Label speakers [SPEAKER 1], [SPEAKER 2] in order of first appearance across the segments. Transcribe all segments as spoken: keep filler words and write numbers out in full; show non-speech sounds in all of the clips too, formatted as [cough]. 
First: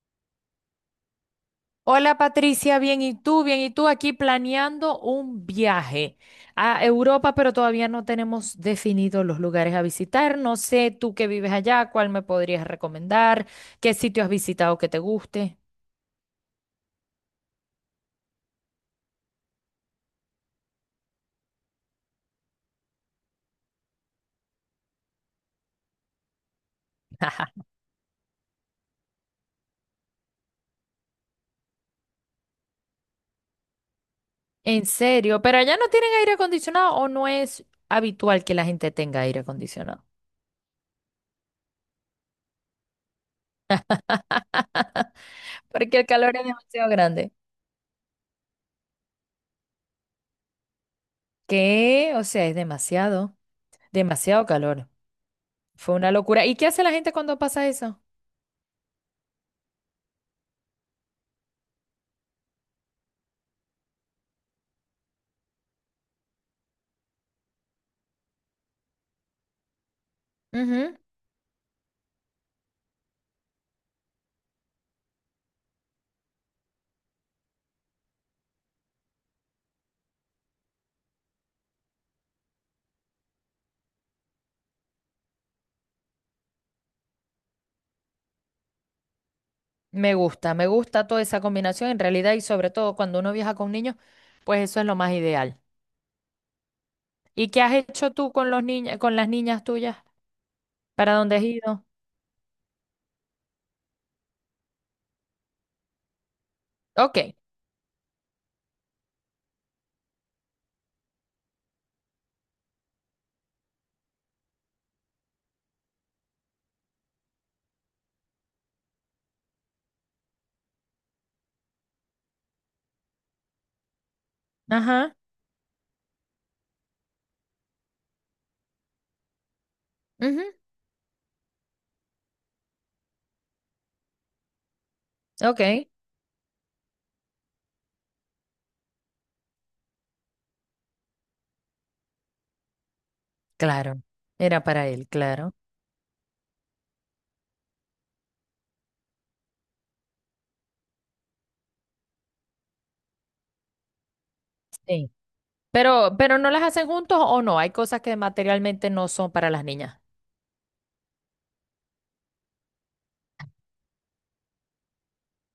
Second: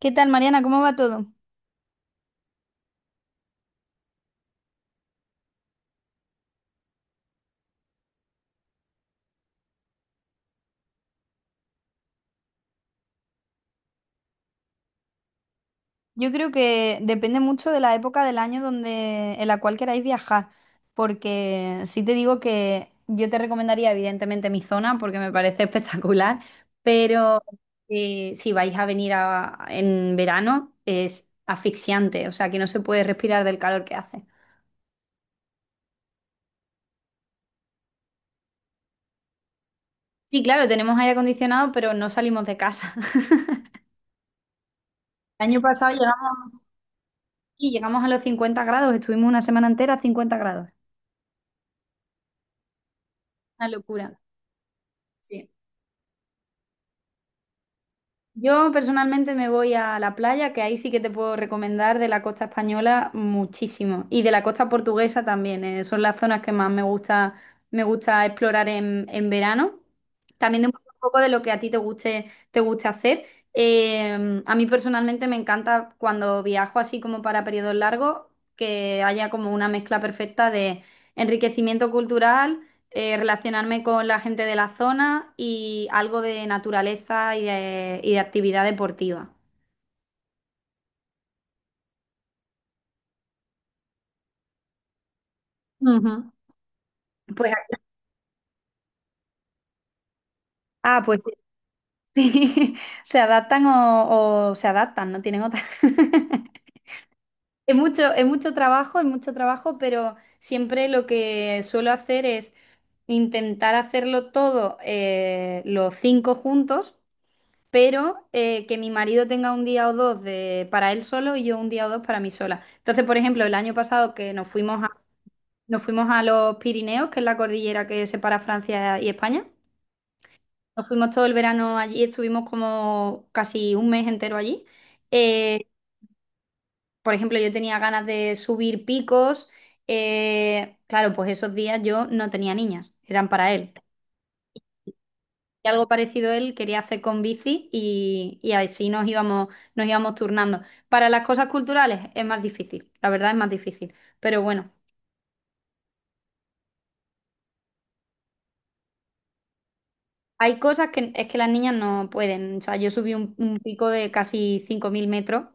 [SPEAKER 1] ¿Qué tal, Mariana? ¿Cómo va todo?
[SPEAKER 2] Hola Patricia, bien, ¿y tú? Bien, ¿y tú? Aquí planeando un viaje a Europa, pero todavía no tenemos definidos los lugares a visitar. No sé, tú que vives allá, ¿cuál me podrías recomendar? ¿Qué sitio has visitado que te guste?
[SPEAKER 1] Yo creo que depende mucho de la época del año donde, en la cual queráis viajar, porque sí te digo que yo te recomendaría evidentemente mi zona porque me parece [laughs] espectacular, pero
[SPEAKER 2] [laughs]
[SPEAKER 1] eh, si vais a venir a- en verano es asfixiante, o sea que no se puede respirar del calor que hace.
[SPEAKER 2] En serio, pero allá no tienen aire acondicionado o no es habitual que la gente tenga aire acondicionado.
[SPEAKER 1] Sí, claro, tenemos aire acondicionado, pero no salimos de casa. [laughs] El año pasado
[SPEAKER 2] Porque el calor es
[SPEAKER 1] llegamos
[SPEAKER 2] demasiado grande.
[SPEAKER 1] aquí, llegamos a los cincuenta grados, estuvimos una semana entera a cincuenta grados.
[SPEAKER 2] ¿Qué? O sea, es demasiado,
[SPEAKER 1] Una locura.
[SPEAKER 2] demasiado calor.
[SPEAKER 1] Sí.
[SPEAKER 2] Fue una locura. ¿Y qué hace la gente cuando pasa eso?
[SPEAKER 1] Yo personalmente me voy a la playa, que ahí sí que te puedo recomendar de la costa española muchísimo y de la costa portuguesa también. Eh, son las zonas que más me gusta, me gusta explorar en, en verano. También depende un poco de lo que a ti te guste, te guste hacer. Eh, a mí personalmente me encanta cuando viajo así como para periodos largos, que haya como una mezcla perfecta de enriquecimiento cultural, eh, relacionarme con la gente de la zona y algo de naturaleza y de, y de actividad deportiva.
[SPEAKER 2] Me gusta, me gusta toda esa combinación en realidad y sobre todo cuando uno viaja con niños, pues eso es lo más ideal.
[SPEAKER 1] Ujú.
[SPEAKER 2] ¿Y
[SPEAKER 1] Pues,
[SPEAKER 2] qué has hecho tú con los niños, con las niñas tuyas?
[SPEAKER 1] ah,
[SPEAKER 2] ¿Para
[SPEAKER 1] pues
[SPEAKER 2] dónde has ido?
[SPEAKER 1] sí, [laughs] se adaptan o, o se adaptan, no tienen otra. [laughs]
[SPEAKER 2] Ok,
[SPEAKER 1] Es mucho, es mucho trabajo, es mucho trabajo, pero siempre lo que suelo hacer es intentar hacerlo todo, eh, los cinco juntos, pero eh, que mi marido tenga un día o dos de, para él solo y yo un día o dos para mí sola. Entonces, por ejemplo, el año pasado que nos fuimos a,
[SPEAKER 2] ajá,
[SPEAKER 1] nos fuimos a los Pirineos, que es la cordillera que separa Francia y España,
[SPEAKER 2] ujú,
[SPEAKER 1] nos fuimos todo el verano allí, estuvimos como casi un mes entero allí. Eh,
[SPEAKER 2] ok,
[SPEAKER 1] por ejemplo, yo tenía ganas de subir picos. Eh, claro, pues esos días yo no tenía niñas, eran para él.
[SPEAKER 2] claro, era para él, claro.
[SPEAKER 1] Y algo parecido él quería hacer con bici, y, y así nos íbamos, nos íbamos turnando. Para las cosas culturales es más difícil, la verdad es más difícil. Pero bueno,
[SPEAKER 2] Sí. Pero, pero no las hacen juntos o no, hay cosas que materialmente no son para las niñas.
[SPEAKER 1] hay cosas que es que las niñas no pueden. O sea, yo subí un, un pico de casi cinco mil metros,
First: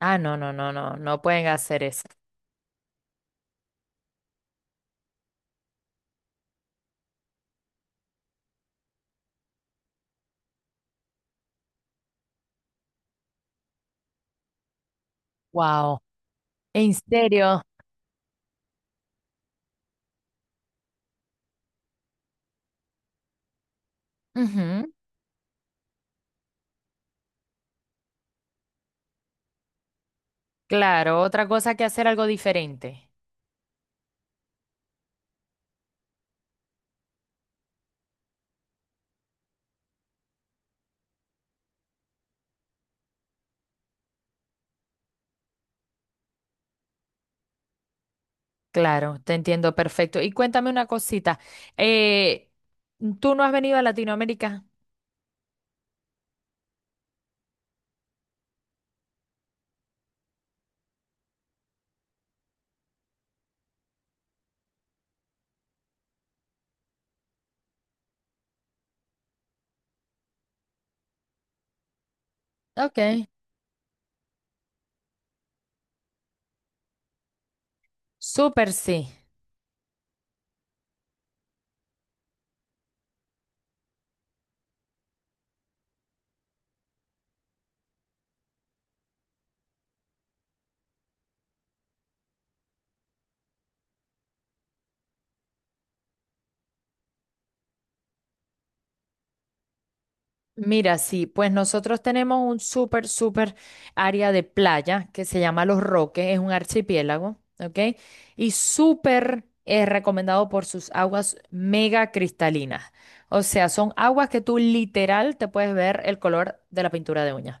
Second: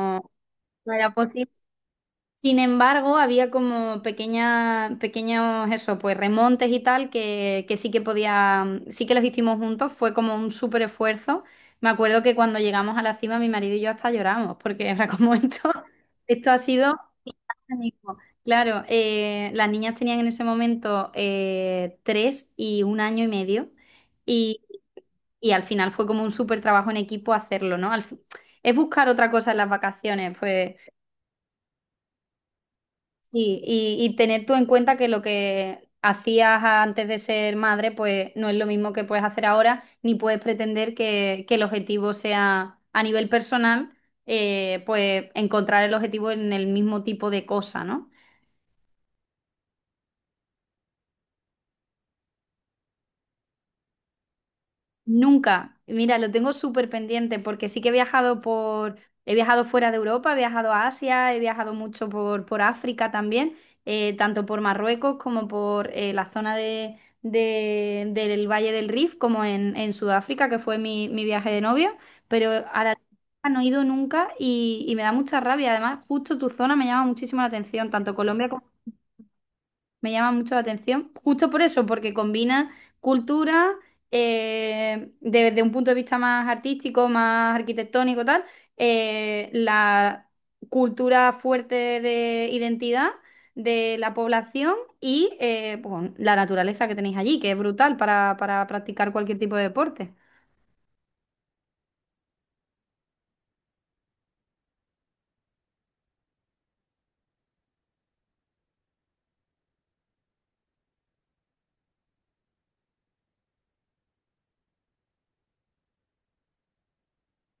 [SPEAKER 2] Ah, no, no, no,
[SPEAKER 1] no
[SPEAKER 2] no,
[SPEAKER 1] era
[SPEAKER 2] no pueden
[SPEAKER 1] posible.
[SPEAKER 2] hacer eso.
[SPEAKER 1] Sin embargo, había como pequeña, pequeños, eso, pues remontes y tal, que, que sí que podía, sí que los hicimos juntos, fue como un súper esfuerzo. Me acuerdo que cuando llegamos a la cima, mi marido y yo hasta lloramos, porque era como [laughs] esto,
[SPEAKER 2] Wow,
[SPEAKER 1] esto ha
[SPEAKER 2] ¿en
[SPEAKER 1] sido...
[SPEAKER 2] serio?
[SPEAKER 1] magnífico. Claro, eh, las niñas tenían en ese momento, eh, tres y un año y medio, y,
[SPEAKER 2] Ujú.
[SPEAKER 1] y al final fue como un súper trabajo en equipo hacerlo, ¿no? Al fi- es buscar otra cosa en las vacaciones, pues
[SPEAKER 2] Claro, otra cosa que hacer algo diferente.
[SPEAKER 1] Sí, y, y tener tú en cuenta que lo que hacías antes de ser madre, pues no es lo mismo que puedes hacer ahora, ni puedes pretender que, que el objetivo sea a nivel personal, eh, pues encontrar el objetivo en el mismo tipo de cosa, ¿no?
[SPEAKER 2] Claro, te entiendo perfecto. Y cuéntame una cosita. eh, ¿Tú no has venido a Latinoamérica?
[SPEAKER 1] Nunca. Mira, lo tengo súper pendiente porque sí que he viajado por, he viajado fuera de Europa, he viajado a Asia, he viajado mucho por, por África también, eh, tanto por Marruecos como por, eh, la zona de, de- del Valle del Rif, como en, en Sudáfrica, que fue mi, mi viaje de novio, pero a la
[SPEAKER 2] Ok.
[SPEAKER 1] Tierra no he ido nunca, y, y me da mucha rabia. Además, justo tu zona me llama muchísimo la atención, tanto Colombia como
[SPEAKER 2] Súper sí.
[SPEAKER 1] me llama mucho la atención, justo por eso, porque combina cultura, eh, desde un punto de vista más artístico, más arquitectónico, tal, eh, la cultura fuerte de identidad de la población y, eh, pues, la naturaleza que tenéis allí, que es brutal para, para practicar cualquier tipo de deporte.
[SPEAKER 2] Mira, sí, pues nosotros tenemos un súper, súper área de playa que se llama Los Roques, es un archipiélago, ¿ok? Y súper eh, recomendado por sus aguas mega cristalinas. O sea, son aguas que tú literal te puedes ver el color de la pintura de uñas.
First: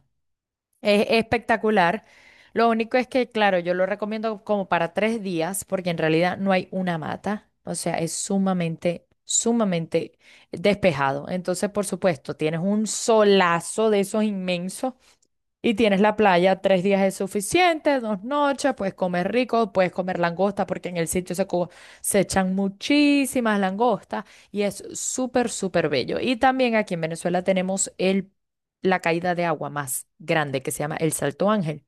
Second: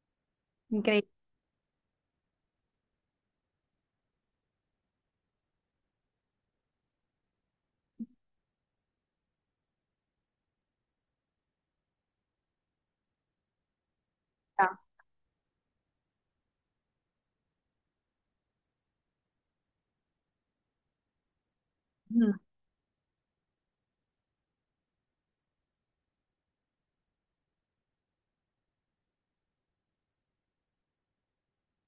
[SPEAKER 2] Es
[SPEAKER 1] Increíble.
[SPEAKER 2] espectacular. Lo único es que, claro, yo lo recomiendo como para tres días, porque en realidad no hay una mata. O sea, es sumamente, sumamente despejado. Entonces, por supuesto, tienes un solazo de esos inmensos y tienes la playa, tres días es suficiente, dos noches, puedes comer rico, puedes comer langosta, porque en el sitio se, co- se
[SPEAKER 1] Mm.
[SPEAKER 2] echan muchísimas langostas y es súper, súper bello. Y también aquí en Venezuela tenemos el, la caída de agua más grande, que se llama el Salto Ángel,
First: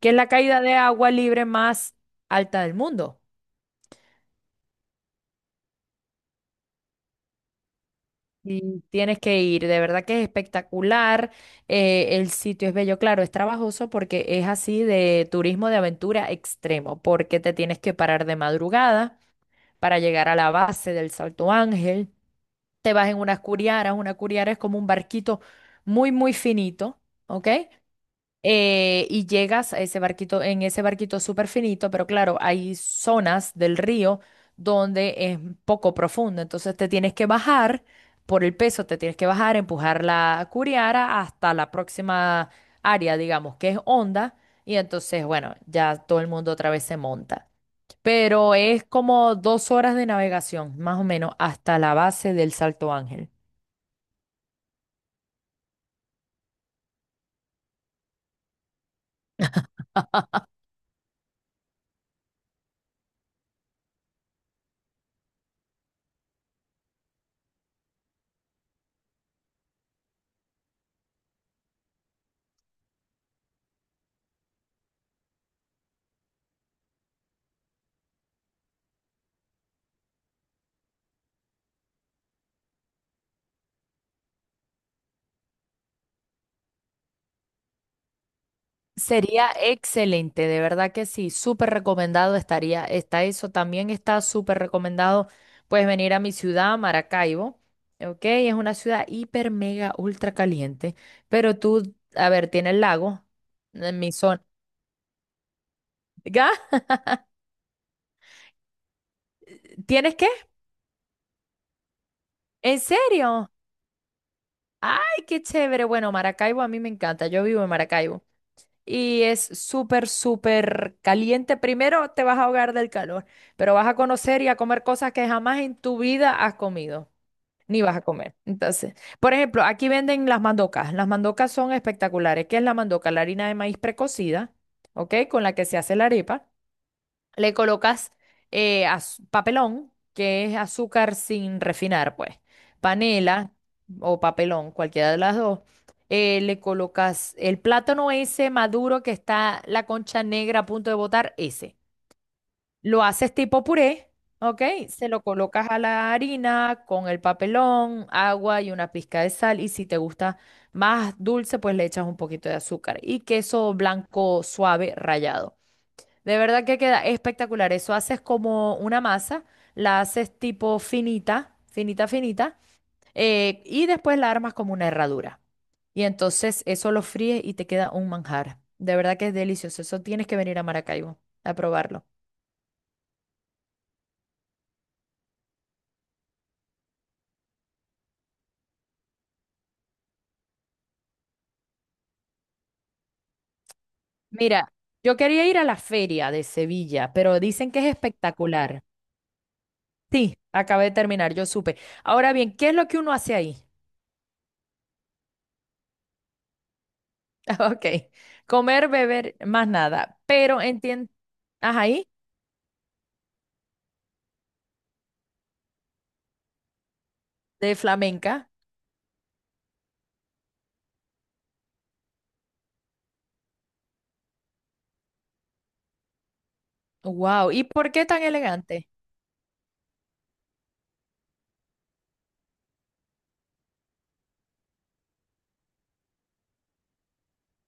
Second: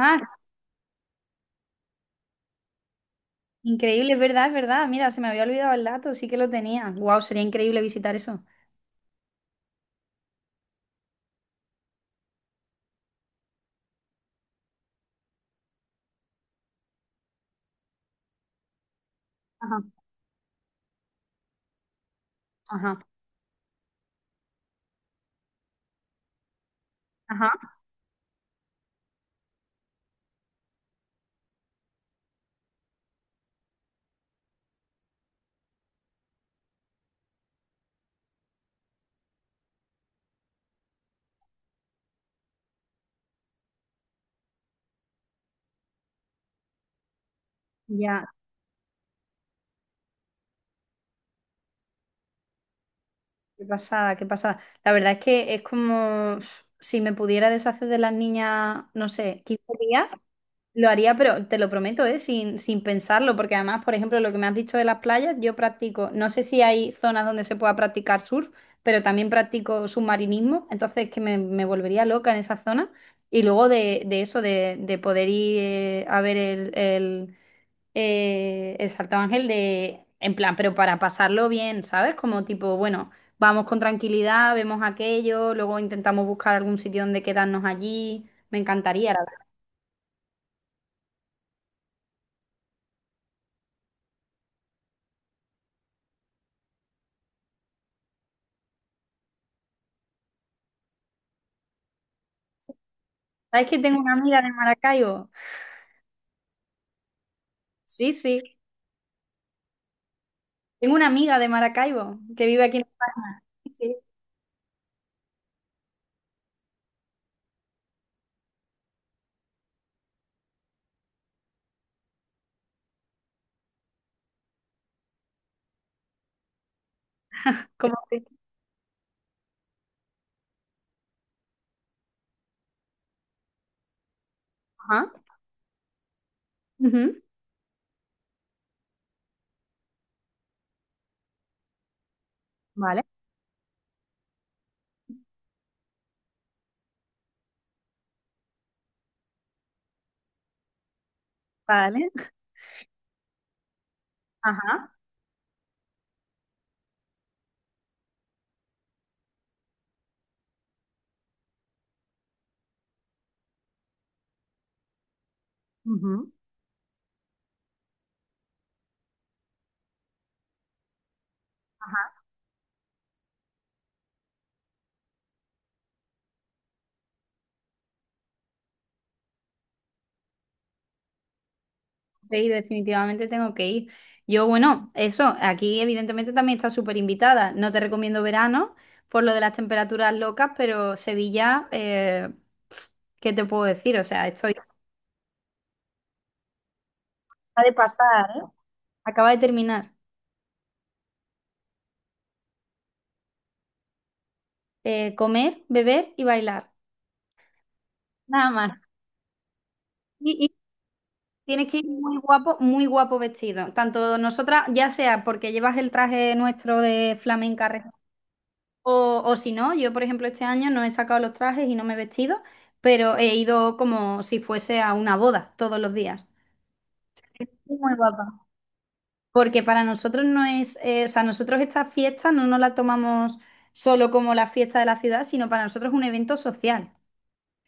[SPEAKER 2] que es
[SPEAKER 1] es
[SPEAKER 2] la caída de agua libre más alta del mundo.
[SPEAKER 1] increíble, es verdad, es verdad. Mira, se me había olvidado el dato, sí que lo tenía. Wow, sería increíble visitar eso.
[SPEAKER 2] Sí, tienes que ir, de verdad que es espectacular. Eh, el sitio es bello, claro, es trabajoso porque es así de turismo de aventura extremo, porque te tienes que parar de madrugada
[SPEAKER 1] Ajá,
[SPEAKER 2] para llegar a la base del Salto Ángel. Te
[SPEAKER 1] ajá,
[SPEAKER 2] vas en unas curiaras, una curiara es como un barquito muy, muy finito, ¿ok?
[SPEAKER 1] ajá.
[SPEAKER 2] Eh, y llegas a ese barquito, en ese barquito súper finito, pero claro, hay zonas del río donde es poco profundo, entonces te tienes que bajar por el peso, te tienes que bajar, empujar la curiara hasta la próxima área, digamos, que es honda, y entonces, bueno, ya todo el mundo otra vez se monta.
[SPEAKER 1] Ya.
[SPEAKER 2] Pero es como dos horas de navegación, más o menos, hasta la base del Salto Ángel.
[SPEAKER 1] Qué pasada, qué pasada. La verdad es que es como uf, si me pudiera deshacer de las niñas, no sé, quince días, lo haría, pero te lo prometo, ¿eh? Sin, sin pensarlo, porque además, por ejemplo, lo que me has dicho de las playas, yo practico, no sé si hay zonas donde se pueda practicar surf, pero también practico submarinismo, entonces que me, me volvería loca en esa zona. Y luego de, de eso, de, de poder ir, eh, a ver el, eh, exacto, Ángel, de, en plan, pero para pasarlo bien, ¿sabes? Como tipo, bueno, vamos con tranquilidad, vemos aquello, luego intentamos buscar algún sitio donde quedarnos allí. Me encantaría, la verdad.
[SPEAKER 2] Sería excelente, de verdad que sí, súper recomendado estaría, está eso, también está súper recomendado, puedes venir a mi ciudad, Maracaibo, ¿ok? Es una ciudad hiper, mega, ultra caliente, pero tú, a ver, tiene el lago
[SPEAKER 1] ¿Sabes que
[SPEAKER 2] en
[SPEAKER 1] tengo
[SPEAKER 2] mi
[SPEAKER 1] una amiga
[SPEAKER 2] zona.
[SPEAKER 1] de Maracaibo?
[SPEAKER 2] ¿Ya?
[SPEAKER 1] Sí, sí.
[SPEAKER 2] ¿Tienes qué?
[SPEAKER 1] Tengo una amiga de Maracaibo que vive aquí
[SPEAKER 2] ¿En
[SPEAKER 1] en España.
[SPEAKER 2] serio?
[SPEAKER 1] Sí, sí.
[SPEAKER 2] ¡Ay, qué chévere! Bueno, Maracaibo a mí me encanta, yo vivo en Maracaibo. Y es súper, súper caliente. Primero te vas a ahogar del calor, pero vas a conocer y a comer cosas que jamás en tu vida has comido, ni
[SPEAKER 1] Como
[SPEAKER 2] vas a
[SPEAKER 1] que-
[SPEAKER 2] comer. Entonces, por ejemplo, aquí venden las mandocas. Las mandocas son espectaculares. ¿Qué es la mandoca? La harina de maíz precocida,
[SPEAKER 1] Ajá.
[SPEAKER 2] ¿ok? Con la que se hace la arepa.
[SPEAKER 1] Ujú,
[SPEAKER 2] Le colocas eh, az- papelón, que es azúcar sin refinar, pues.
[SPEAKER 1] vale,
[SPEAKER 2] Panela o papelón, cualquiera de las dos. Eh, le colocas el plátano ese maduro que está la concha negra a punto de botar, ese.
[SPEAKER 1] vale.
[SPEAKER 2] Lo haces tipo puré, ¿ok?
[SPEAKER 1] Ajá.
[SPEAKER 2] Se lo colocas a la harina con el papelón, agua y una pizca de sal. Y si te gusta más dulce, pues le echas un poquito de azúcar y queso blanco suave rallado.
[SPEAKER 1] Ujú.
[SPEAKER 2] De verdad que queda espectacular. Eso haces como una masa, la haces tipo finita, finita, finita, eh, y después la armas como una herradura. Y entonces eso lo fríes y te queda un manjar. De verdad que es delicioso. Eso tienes que venir a Maracaibo a probarlo.
[SPEAKER 1] Sí, definitivamente tengo que ir. Yo, bueno, eso, aquí evidentemente también está súper invitada. No te recomiendo verano por lo de las temperaturas locas, pero Sevilla, eh, ¿qué te puedo decir? O sea, estoy...
[SPEAKER 2] Mira, yo quería ir a la feria de Sevilla, pero
[SPEAKER 1] Acaba
[SPEAKER 2] dicen
[SPEAKER 1] de
[SPEAKER 2] que es
[SPEAKER 1] pasar, ¿eh?
[SPEAKER 2] espectacular.
[SPEAKER 1] Acaba de terminar.
[SPEAKER 2] Sí, acabé de terminar, yo supe. Ahora bien, ¿qué es lo que uno hace ahí?
[SPEAKER 1] Eh, comer, beber y bailar.
[SPEAKER 2] [laughs] Ok,
[SPEAKER 1] Nada más.
[SPEAKER 2] comer, beber, más nada.
[SPEAKER 1] Y, y
[SPEAKER 2] Pero entiendo.
[SPEAKER 1] tienes que ir
[SPEAKER 2] Ajá,
[SPEAKER 1] muy guapo, muy guapo vestido. Tanto nosotras, ya sea porque llevas el traje nuestro de flamenca,
[SPEAKER 2] de flamenca.
[SPEAKER 1] O, o si no, yo por ejemplo este año no he sacado los trajes y no me he vestido, pero he ido como si fuese a una boda todos los días.
[SPEAKER 2] Wow. ¿Y por
[SPEAKER 1] Muy
[SPEAKER 2] qué tan
[SPEAKER 1] guapa.
[SPEAKER 2] elegante?
[SPEAKER 1] Porque para nosotros no es, eh, o sea, nosotros esta fiesta no nos la tomamos solo como la fiesta de la ciudad, sino para nosotros es un evento social.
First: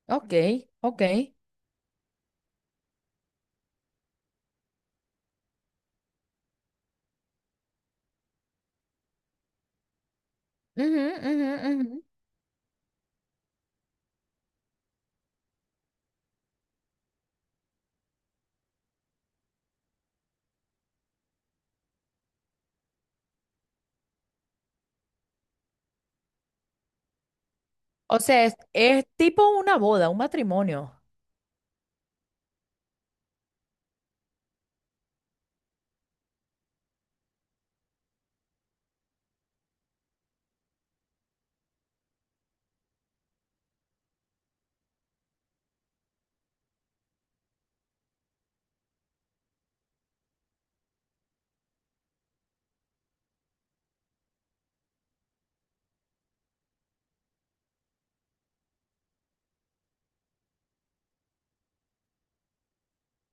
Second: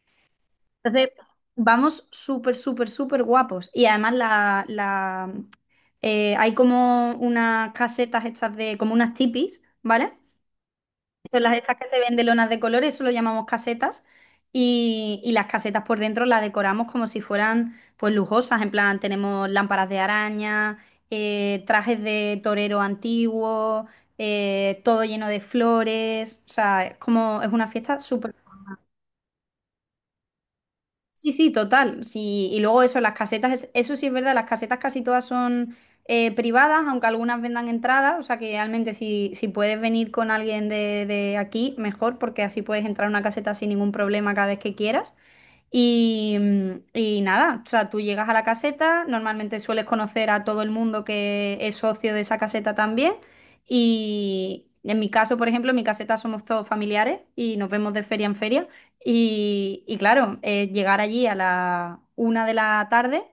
[SPEAKER 2] Ok, ok.
[SPEAKER 1] Entonces, vamos súper, súper, súper guapos. Y además la, la, eh, hay como unas casetas estas de, como unas tipis, ¿vale?
[SPEAKER 2] Ujú,
[SPEAKER 1] Son
[SPEAKER 2] ujú,
[SPEAKER 1] las estas que
[SPEAKER 2] ujú.
[SPEAKER 1] se ven de lonas de colores, eso lo llamamos casetas. Y, y las casetas por dentro las decoramos como si fueran pues lujosas. En plan, tenemos lámparas de araña, eh, trajes de torero antiguo, eh, todo lleno de flores. O sea, es como es una fiesta.
[SPEAKER 2] O sea, es, es tipo una boda, un matrimonio.
[SPEAKER 1] Sí, sí, total. Sí, y luego eso, las casetas, es- eso sí es verdad, las casetas casi todas son, eh, privadas, aunque algunas vendan entradas, o sea que realmente si, si puedes venir con alguien de, de aquí, mejor, porque así puedes entrar a una caseta sin ningún problema cada vez que quieras. Y, mm, y nada, o sea, tú llegas a la caseta, normalmente sueles conocer a todo el mundo que es socio de esa caseta también. Y en mi caso, por ejemplo, en mi caseta somos todos familiares y nos vemos de feria en feria. Y, y claro, eh, llegar allí a la una de la tarde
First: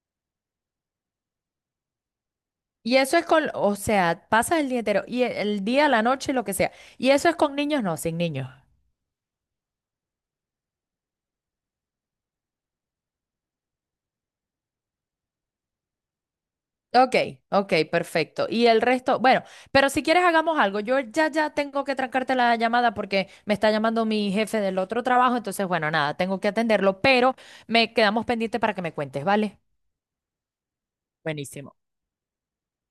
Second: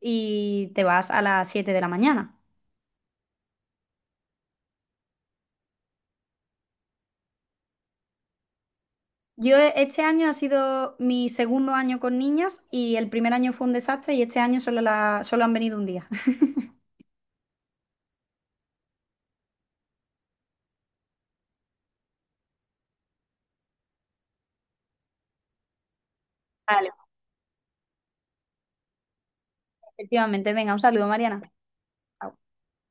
[SPEAKER 1] y te vas a las siete de la mañana.
[SPEAKER 2] Y eso es con, o sea, pasas el día entero, y el, el día, la noche, lo que sea. Y eso es con niños, no, sin niños.
[SPEAKER 1] Yo e- este año ha sido mi segundo año con niñas y el primer año fue un desastre y este año solo, la, solo han venido un día. [laughs]
[SPEAKER 2] Ok, ok, perfecto. Y el resto, bueno, pero si quieres hagamos algo. Yo ya, ya tengo que trancarte la llamada porque me está llamando mi jefe del otro trabajo. Entonces, bueno, nada, tengo que
[SPEAKER 1] Vale.
[SPEAKER 2] atenderlo, pero me quedamos pendiente para que me cuentes, ¿vale?
[SPEAKER 1] Efectivamente, venga, un saludo, Mariana.
[SPEAKER 2] Buenísimo.
[SPEAKER 1] Chao.